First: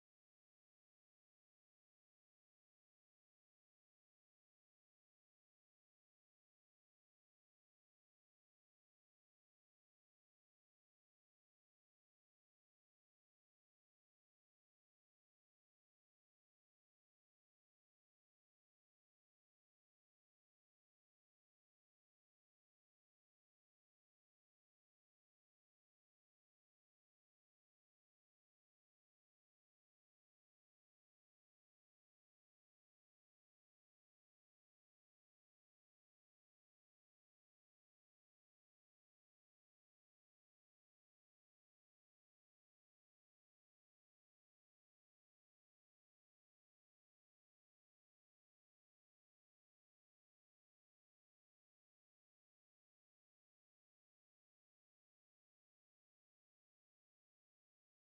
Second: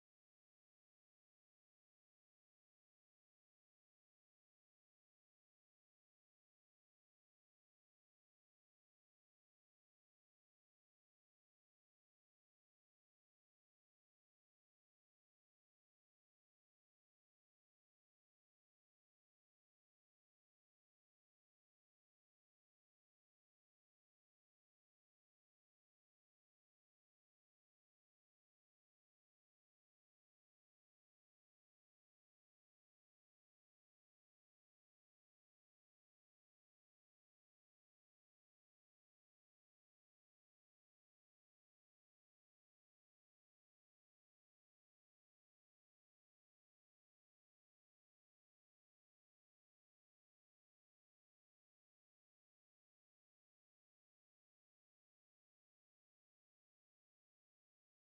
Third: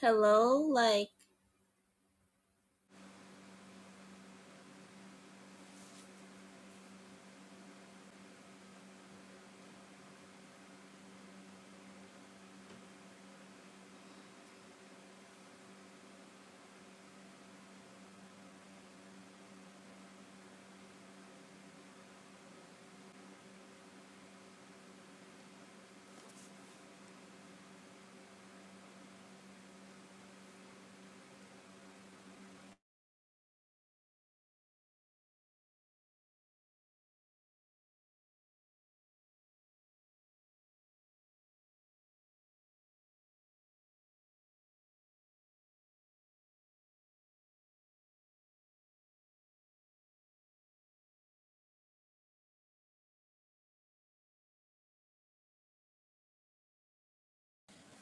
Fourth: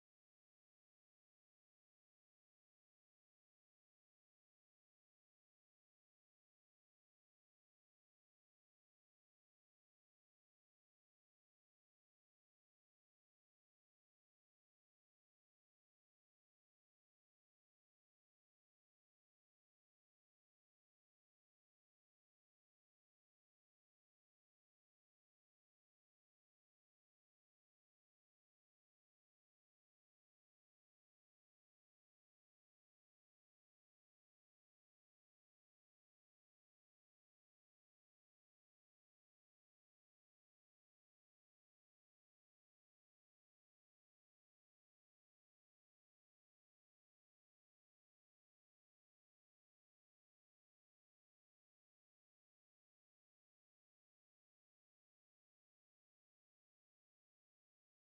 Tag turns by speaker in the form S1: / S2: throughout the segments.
S1: Hello? Like,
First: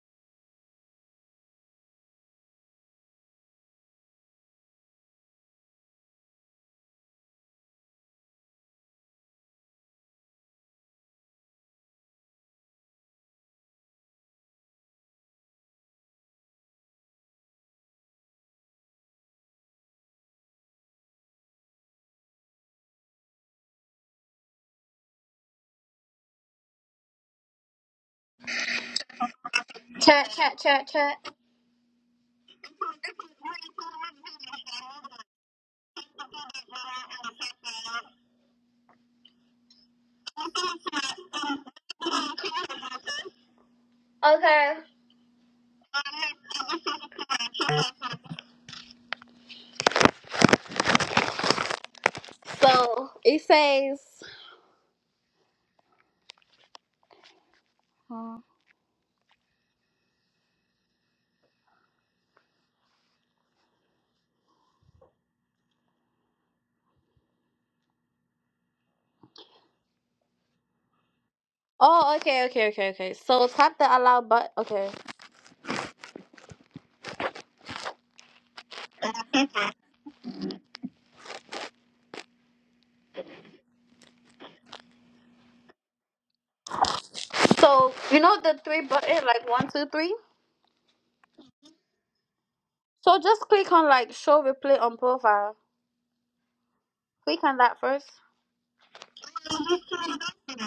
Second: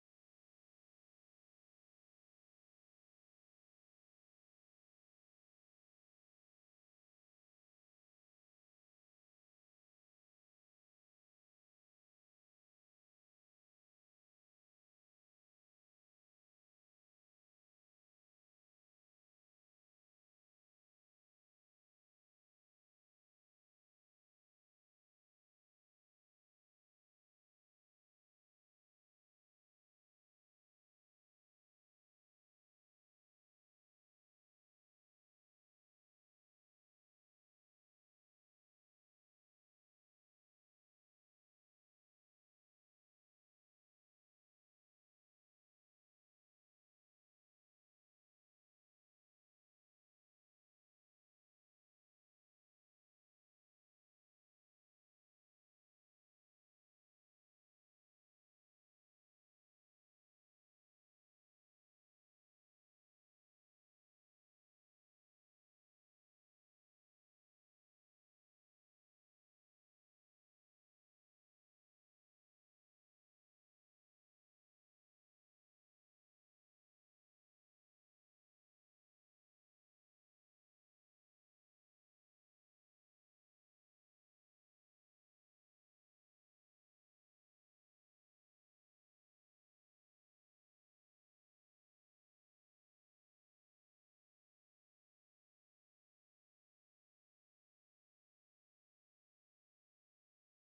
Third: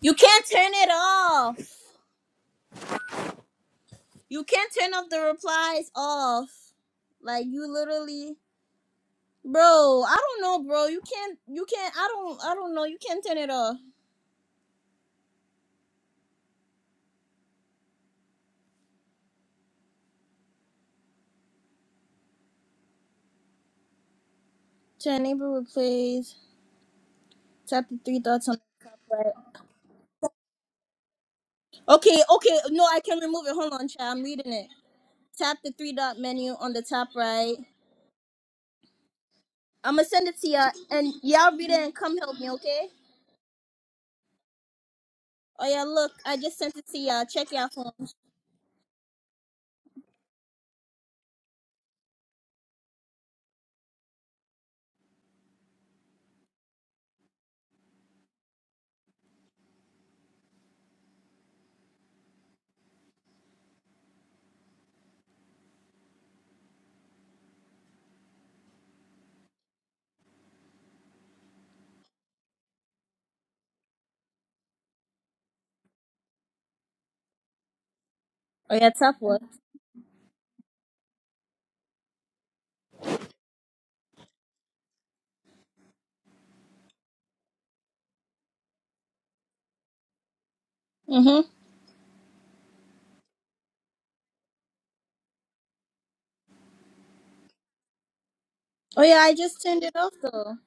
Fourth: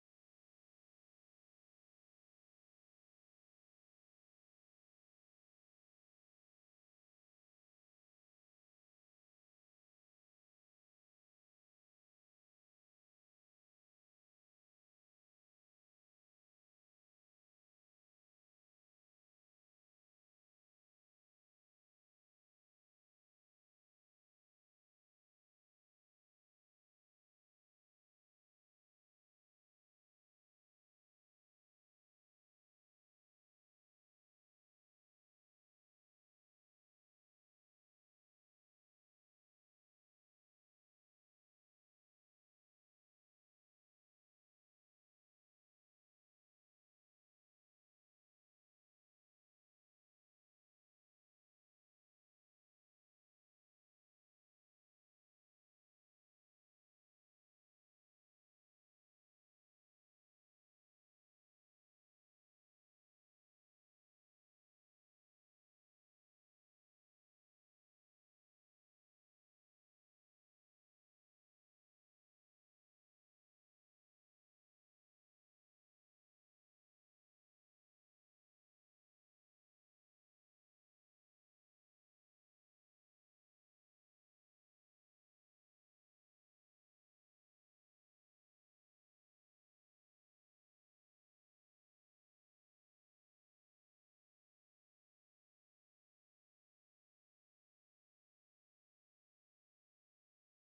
S1: you can't turn it off. You can't turn off the replies off. Like, you literally, bro. I don't know, bro. You can't. You can't. I don't. I don't know. You can't turn it off. Turn neighbor replies. tap the three dots on the top right.
S2: Chat, chat, chat, chat.
S1: Okay. Okay. No, I can remove it. Hold on, child. I'm reading it. Tap the three dot menu on the top right. I'm gonna send it to y'all, and y'all read it and come help me, okay?
S2: Okay.
S1: Oh yeah, look, I just sent it to y'all. Check y'all phone.
S2: So it says. Huh. Oh, okay, okay, okay, okay. So tap the allow button. Okay.
S1: Oh yeah, tap what?
S2: So you know the three button, like one, two, three.
S1: Mm-hmm.
S2: So just click on like show replay on profile. Click on that first.
S1: Oh yeah, I just turned it off though.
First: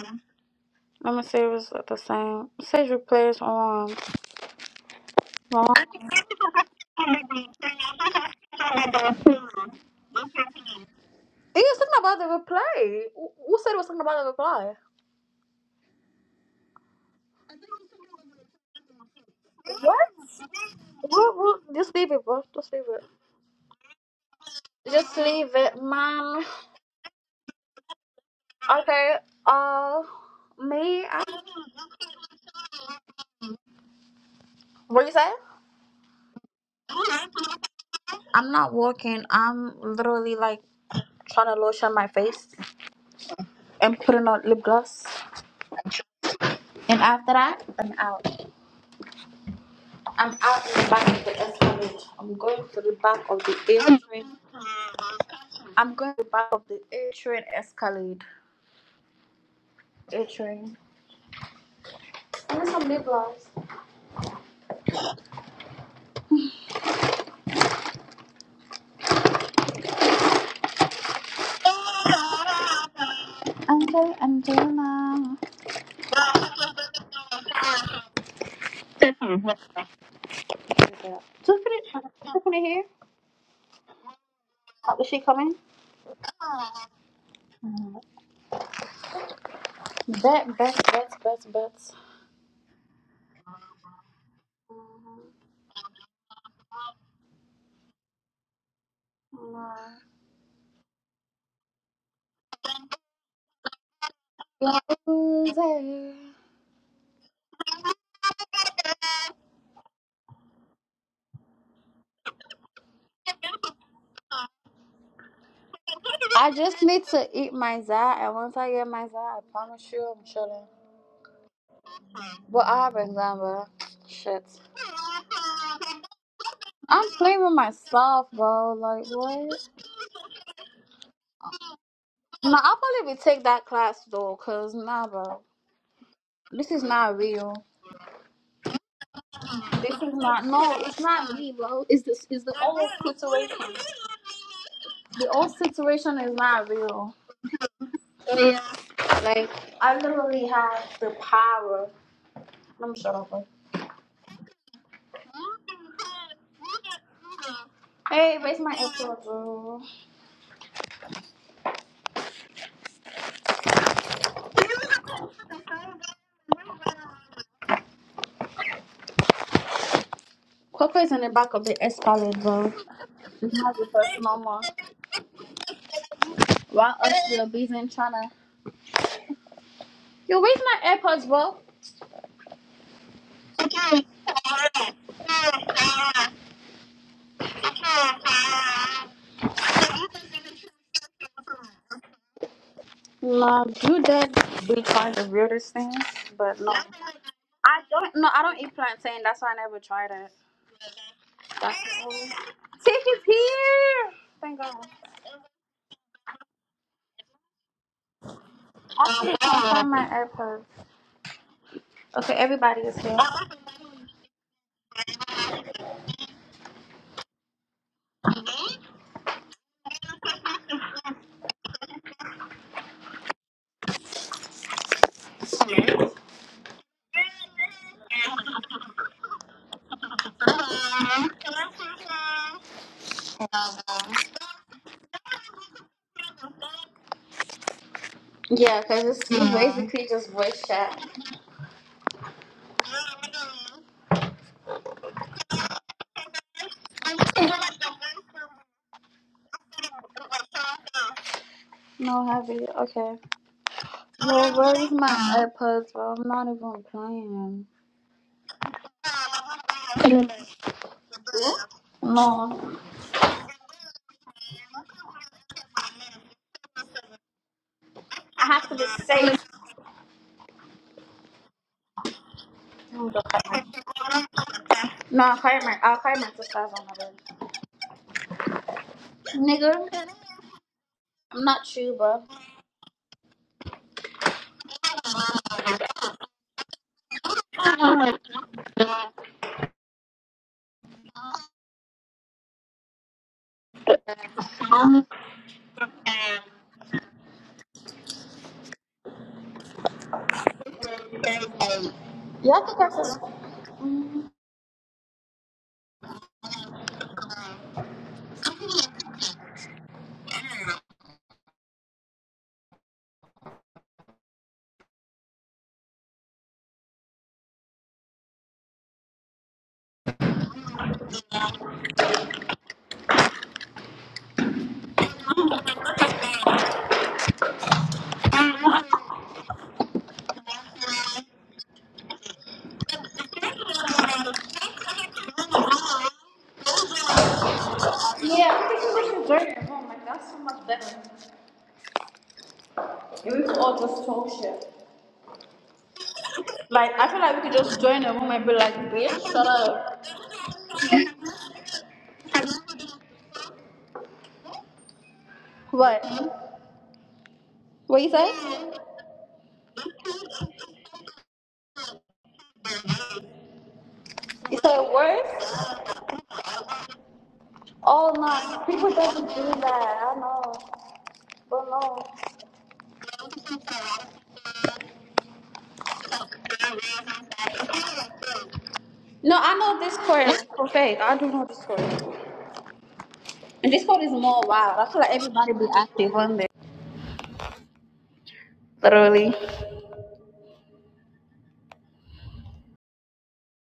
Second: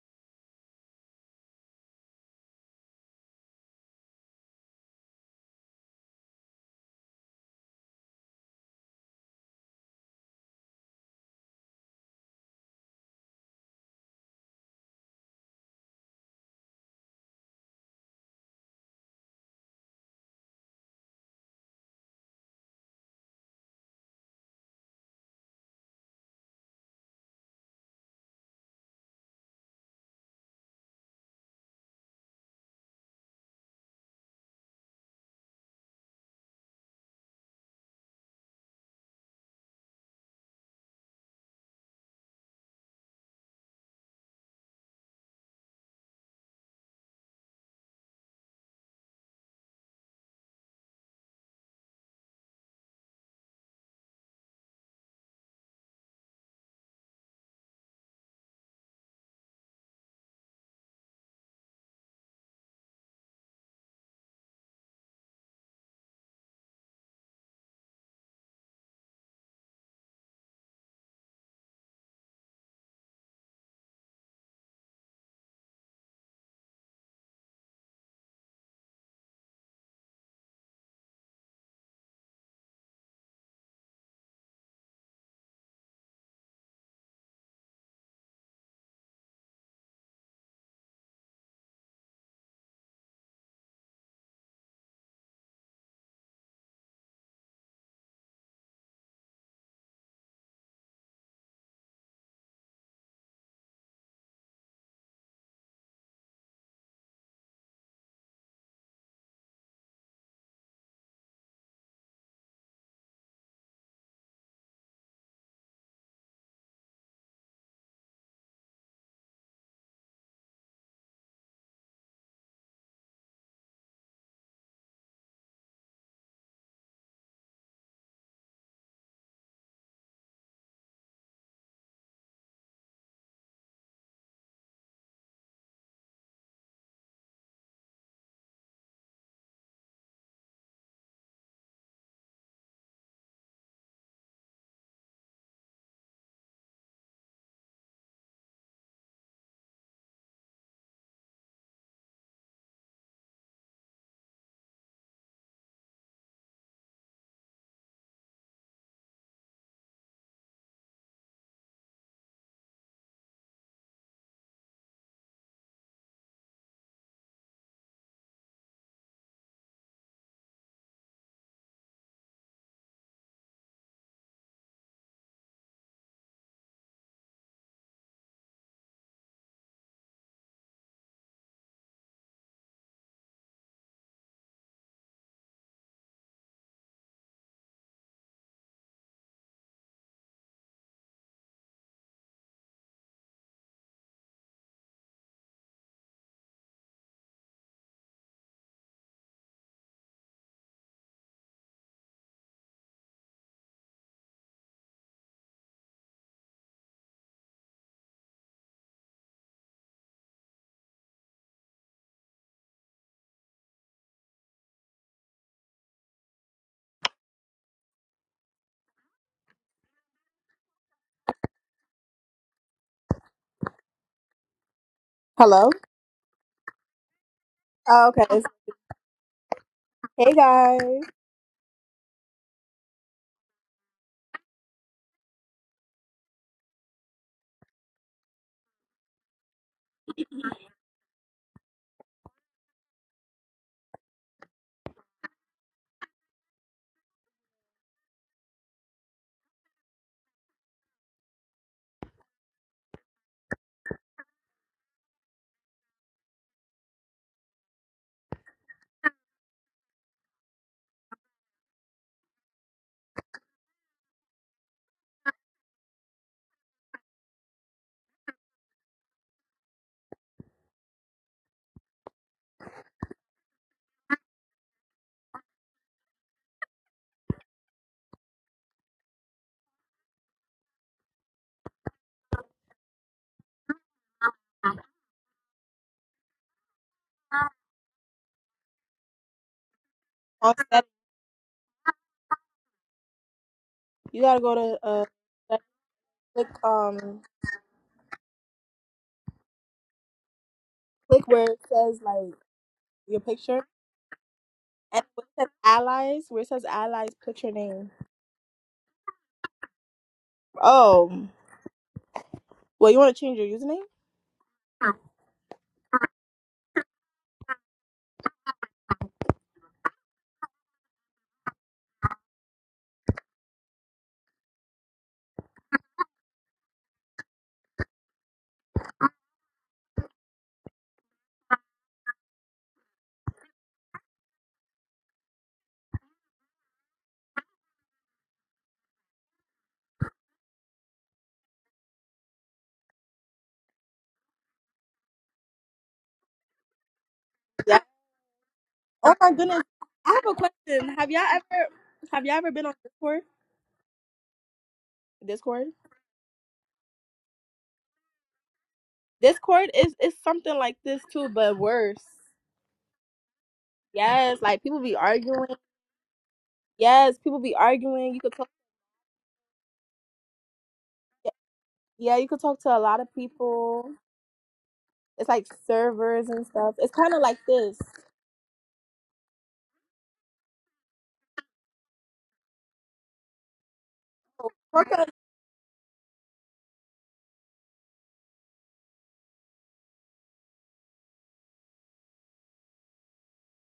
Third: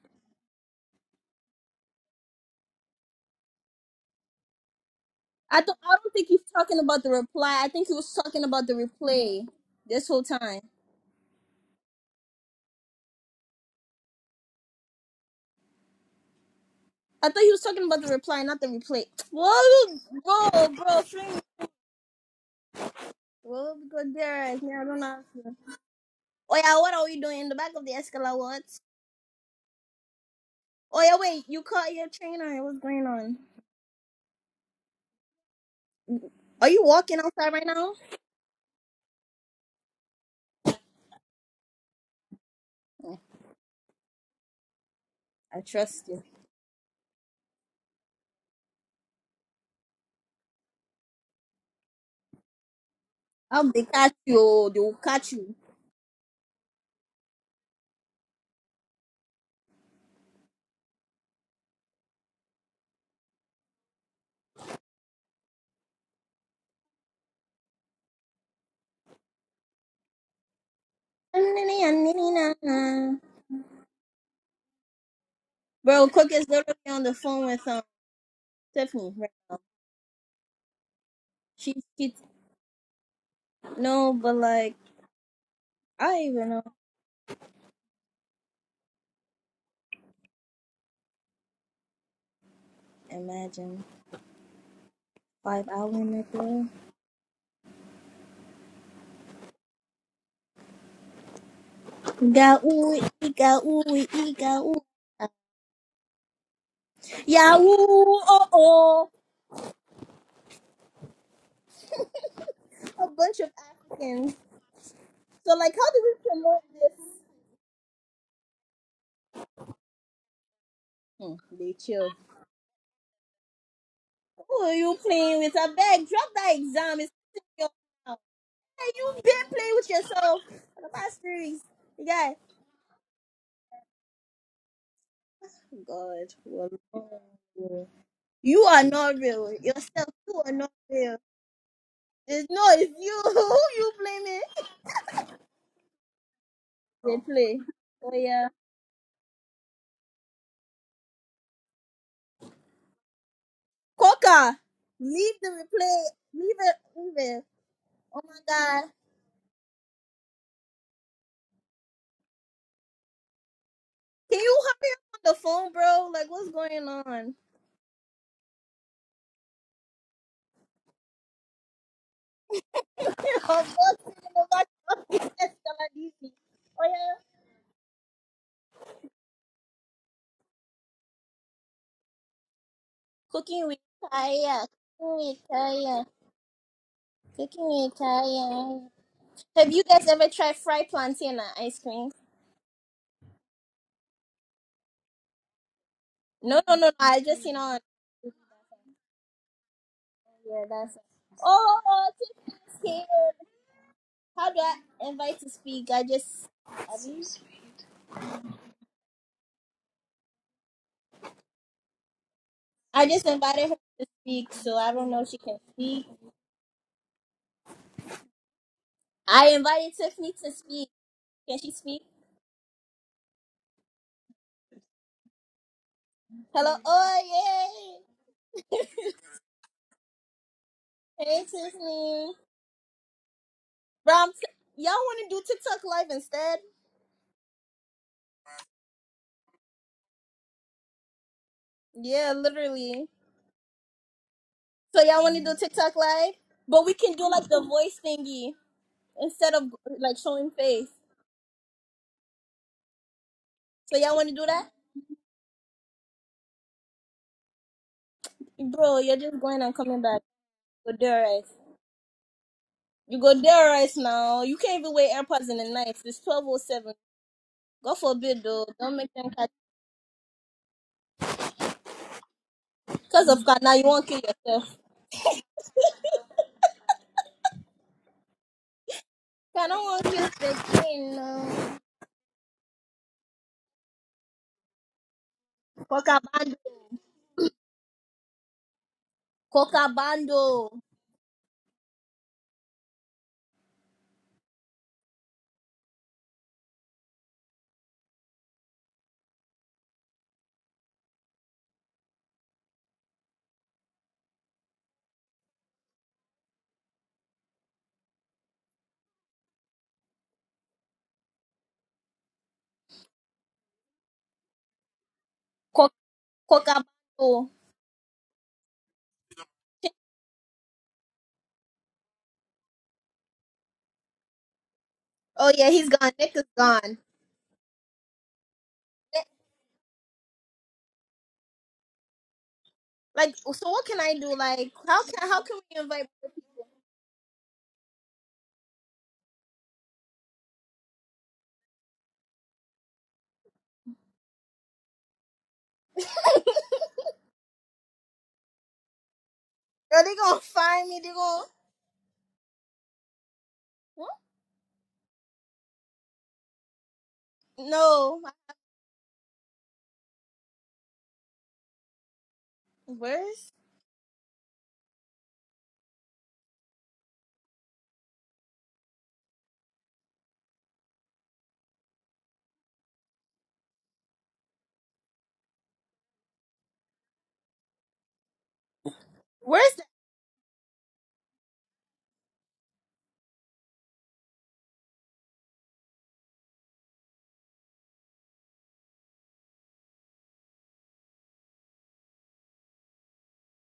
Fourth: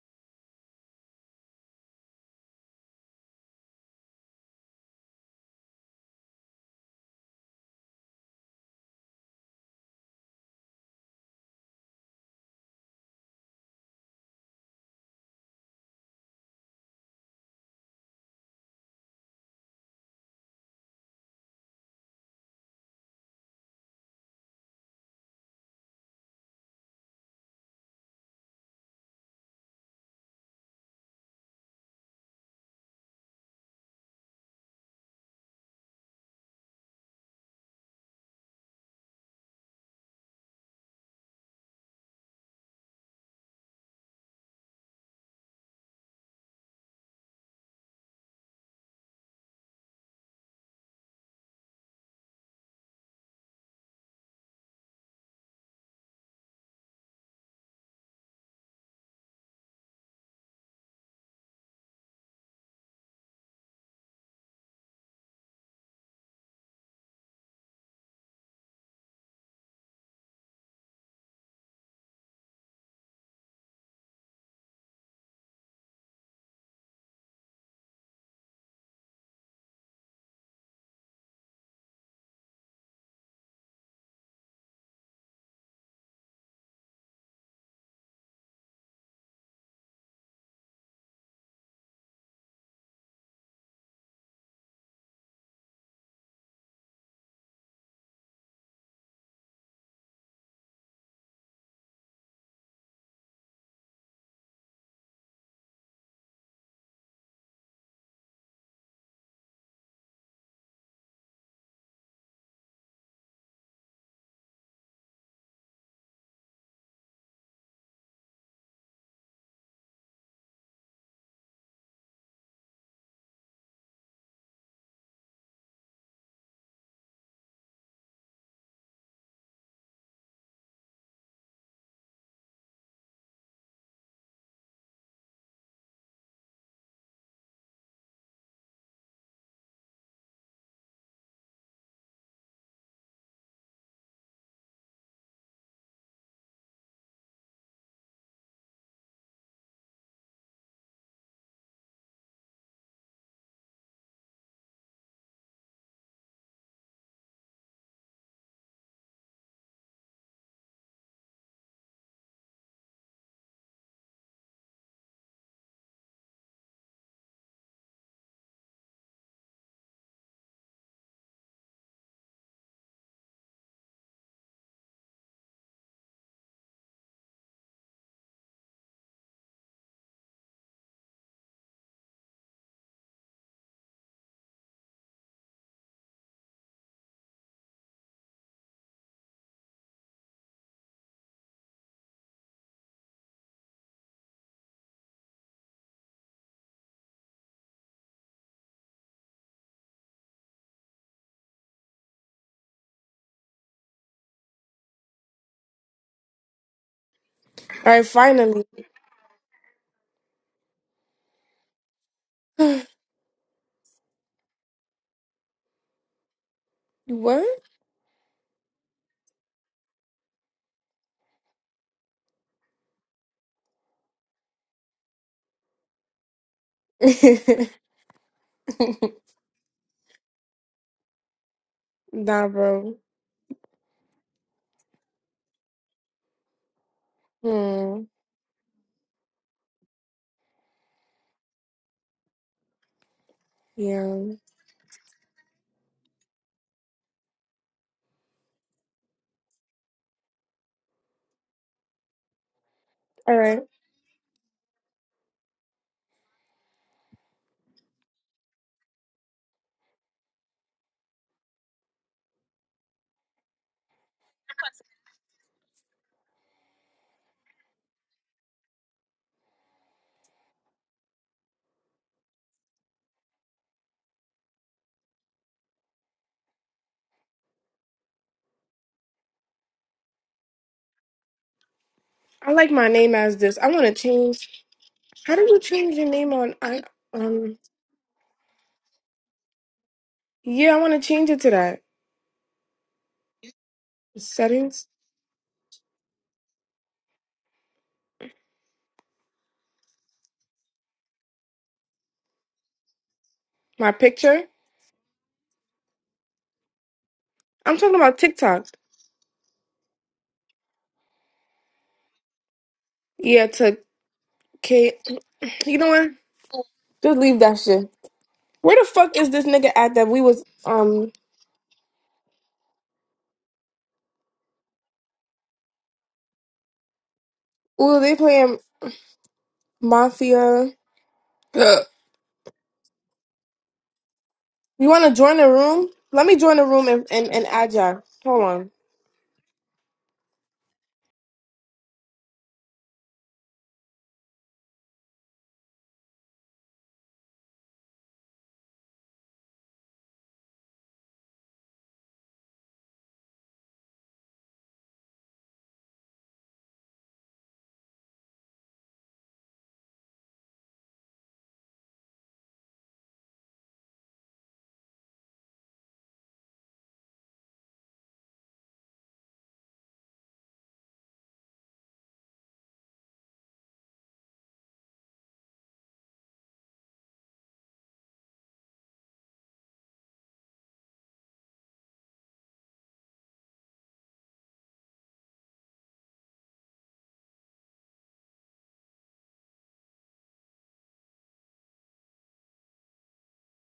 S2: Let me see if it's the same. It says replay is on.
S1: I
S2: No.
S1: don't. I don't think he's talking about the reply. I think he was talking about the replay this whole time.
S2: It is something about the replay. Who who said it was something about the reply?
S1: I thought he was talking about the reply, not the replay.
S2: What?
S1: Whoa, bro, bro,
S2: what?
S1: friend.
S2: what- Just leave it, bro. Just leave it.
S1: Whoa, because there is now I don't
S2: Just
S1: know.
S2: leave it, man.
S1: Oh yeah, what are we doing in the back of the escalator? What?
S2: Okay. Uh,
S1: Oh
S2: me.
S1: yeah,
S2: I,
S1: wait. You caught your trainer. What's going on?
S2: what you say?
S1: Are you walking outside right now?
S2: I'm not walking. I'm literally like trying to lotion my face and putting on lip gloss.
S1: I trust you.
S2: And after that, I'm out. I'm out in the back of the Escalade. I'm going to the back of the
S1: I'll
S2: A
S1: they catch
S2: train.
S1: you. They will catch you.
S2: I'm going to the back of the A train Escalade. A train. I need some lip gloss.
S1: Nah, nah, nah, nah, nah, nah.
S2: Angel, Angelina.
S1: Bro, quick is literally on the phone with um Tiffany right now. She,
S2: Tiffany,
S1: she,
S2: Tiffany here.
S1: no, but like,
S2: Uh, Is she coming?
S1: I even know.
S2: Mm. Bet, bet, bet, bet, bet.
S1: Imagine five hour nigga. Got ooh, ee, got ooh, ee, got ooh.
S2: loser.
S1: Yeah, ooh, oh, oh. A bunch of Africans. So, like, how do we
S2: I
S1: promote
S2: just need
S1: this?
S2: to eat my za, and once I get my za, I promise you I'm chilling.
S1: Hmm, they chill.
S2: But I have exam, bro. Shit.
S1: Who are you playing with? I beg, drop that exam.
S2: I'm
S1: It's in
S2: playing with
S1: your mouth.
S2: myself, bro.
S1: Hey,
S2: Like,
S1: you been
S2: what?
S1: playing with yourself for the past three. You got
S2: Nah, I'll probably be take that class, though, because, nah, bro.
S1: God,
S2: This is not real.
S1: well, you are not real.
S2: This
S1: Yourself,
S2: is
S1: you
S2: not,
S1: are not
S2: no, it's
S1: real.
S2: not me, bro. It's, this, it's
S1: It's,
S2: the
S1: no,
S2: old
S1: it's you. Who
S2: situation.
S1: you blaming?
S2: The old situation is not real.
S1: Replay. Oh yeah.
S2: Yeah. Like, I literally have the power. I'm shut up, bro.
S1: Coca, leave the replay. Leave it. Leave it. Oh
S2: Hey,
S1: my
S2: where's my
S1: god.
S2: Apple, bro?
S1: Can you hurry up on the phone, bro? Like, what's going on?
S2: Coco's in the back of the Espalade, bro. It's
S1: I'm
S2: not the
S1: busting
S2: first
S1: in the
S2: mama.
S1: back of the escalator. Oh
S2: Why us
S1: yeah.
S2: still busy in China? Yo, where's my AirPods, bro?
S1: Cooking with Kaya. Cooking with Kaya. Cooking with Kaya. Have you guys ever tried fried plantain and ice cream?
S2: Nah, you did be trying the weirdest things, but
S1: No,
S2: no.
S1: no, no, no. I just seen on.
S2: I don't, no, I don't eat plantain. That's why I never tried it.
S1: Yeah, that's.
S2: That's the
S1: Oh,
S2: only-
S1: Tiffany's
S2: Tiff is
S1: here.
S2: here!
S1: How do
S2: Thank
S1: I
S2: God.
S1: invite to speak? I just
S3: All right, finally.
S2: I should find my AirPods. Okay, everybody is
S1: I
S2: here.
S1: just invited her to speak, so I don't know if she can speak.
S3: what?
S1: I invited Tiffany to speak. Can she speak?
S4: Hello.
S1: Hello. Oh yay!
S4: Oh, okay. It's- Hey guys,
S1: Hey Tiffany.
S3: nah, bro.
S1: Bro, I'm t- y'all want to do TikTok live instead?
S3: Hmm.
S2: Yeah, because it's basically just voice chat.
S1: Yeah, literally.
S3: Yeah. All
S1: So y'all want to do TikTok live, but we can do like the voice thingy instead of like showing face.
S2: No, heavy. Okay.
S3: right.
S1: So y'all want to do
S2: Well,
S1: that?
S2: where is my AirPods, bro? I'm not even playing.
S1: Bro, you're just going and coming back. But alright.
S2: No,
S1: You go there right now. You can't even wear AirPods in the night. It's twelve oh seven. God forbid
S2: I
S1: though.
S2: have to be
S1: Don't make them
S2: safe.
S1: catch
S2: No,
S1: because of Kana, you won't kill yourself.
S2: I'll carry my, I'll carry my sisters on my bed.
S1: I don't want
S2: Nigga,
S1: kill the king
S2: I'm not
S1: no.
S2: you, bro.
S3: I like my name as this. I want to change. How do you change your
S1: Coca
S3: name on?
S1: Bando.
S3: I um.
S1: Coca Bando.
S3: Yeah, I want to change it to that
S4: you gotta go to
S3: settings.
S4: uh
S2: Y'all
S4: click um click where it says like
S2: think that's a
S4: your picture
S3: My picture.
S4: and where it says allies where it says allies put your
S3: I'm
S4: name.
S3: talking about TikTok.
S4: Oh, well you want to change your
S3: Yeah, to
S4: username?
S3: K. You
S1: Co-
S3: know what?
S1: Coca
S3: Just leave
S1: Bando.
S3: that shit. Where the fuck is this nigga at that we was um?
S1: Oh yeah, he's gone. Nick is gone.
S3: Ooh, they playing
S1: Nick-
S3: Mafia.
S1: Like so what can I do? Like
S3: You
S1: how
S3: want to
S1: can
S3: join
S1: how
S3: the
S1: can we
S3: room?
S1: invite
S3: Let me join the room and, and, and add y'all. Hold on.
S2: square? Like, I feel like we could
S4: Yeah.
S2: just join a room and be like,
S4: Oh
S2: bitch,
S4: my
S2: shut
S4: goodness,
S2: up.
S1: Are
S4: I
S1: they
S4: have a
S1: gonna find
S4: question.
S1: me? They
S4: Have y'all
S1: gonna
S4: ever have y'all ever been on Discord?
S1: what?
S4: Discord?
S2: What? What you
S1: No.
S2: say?
S4: Discord is is something like this too, but worse.
S1: Where's
S4: Yes,
S2: You
S4: like
S2: say
S4: people be arguing.
S2: words?
S4: Yes, people be arguing.
S2: Oh,
S4: You could talk.
S2: no. People doesn't do that. I know. But no.
S4: Yeah, you could talk to a lot of people. It's like servers and stuff. It's kind of like this.
S2: No, I
S1: where's
S2: know Discord for fake. I do know Discord. And Discord is more wild. I feel like everybody be active on there. Literally.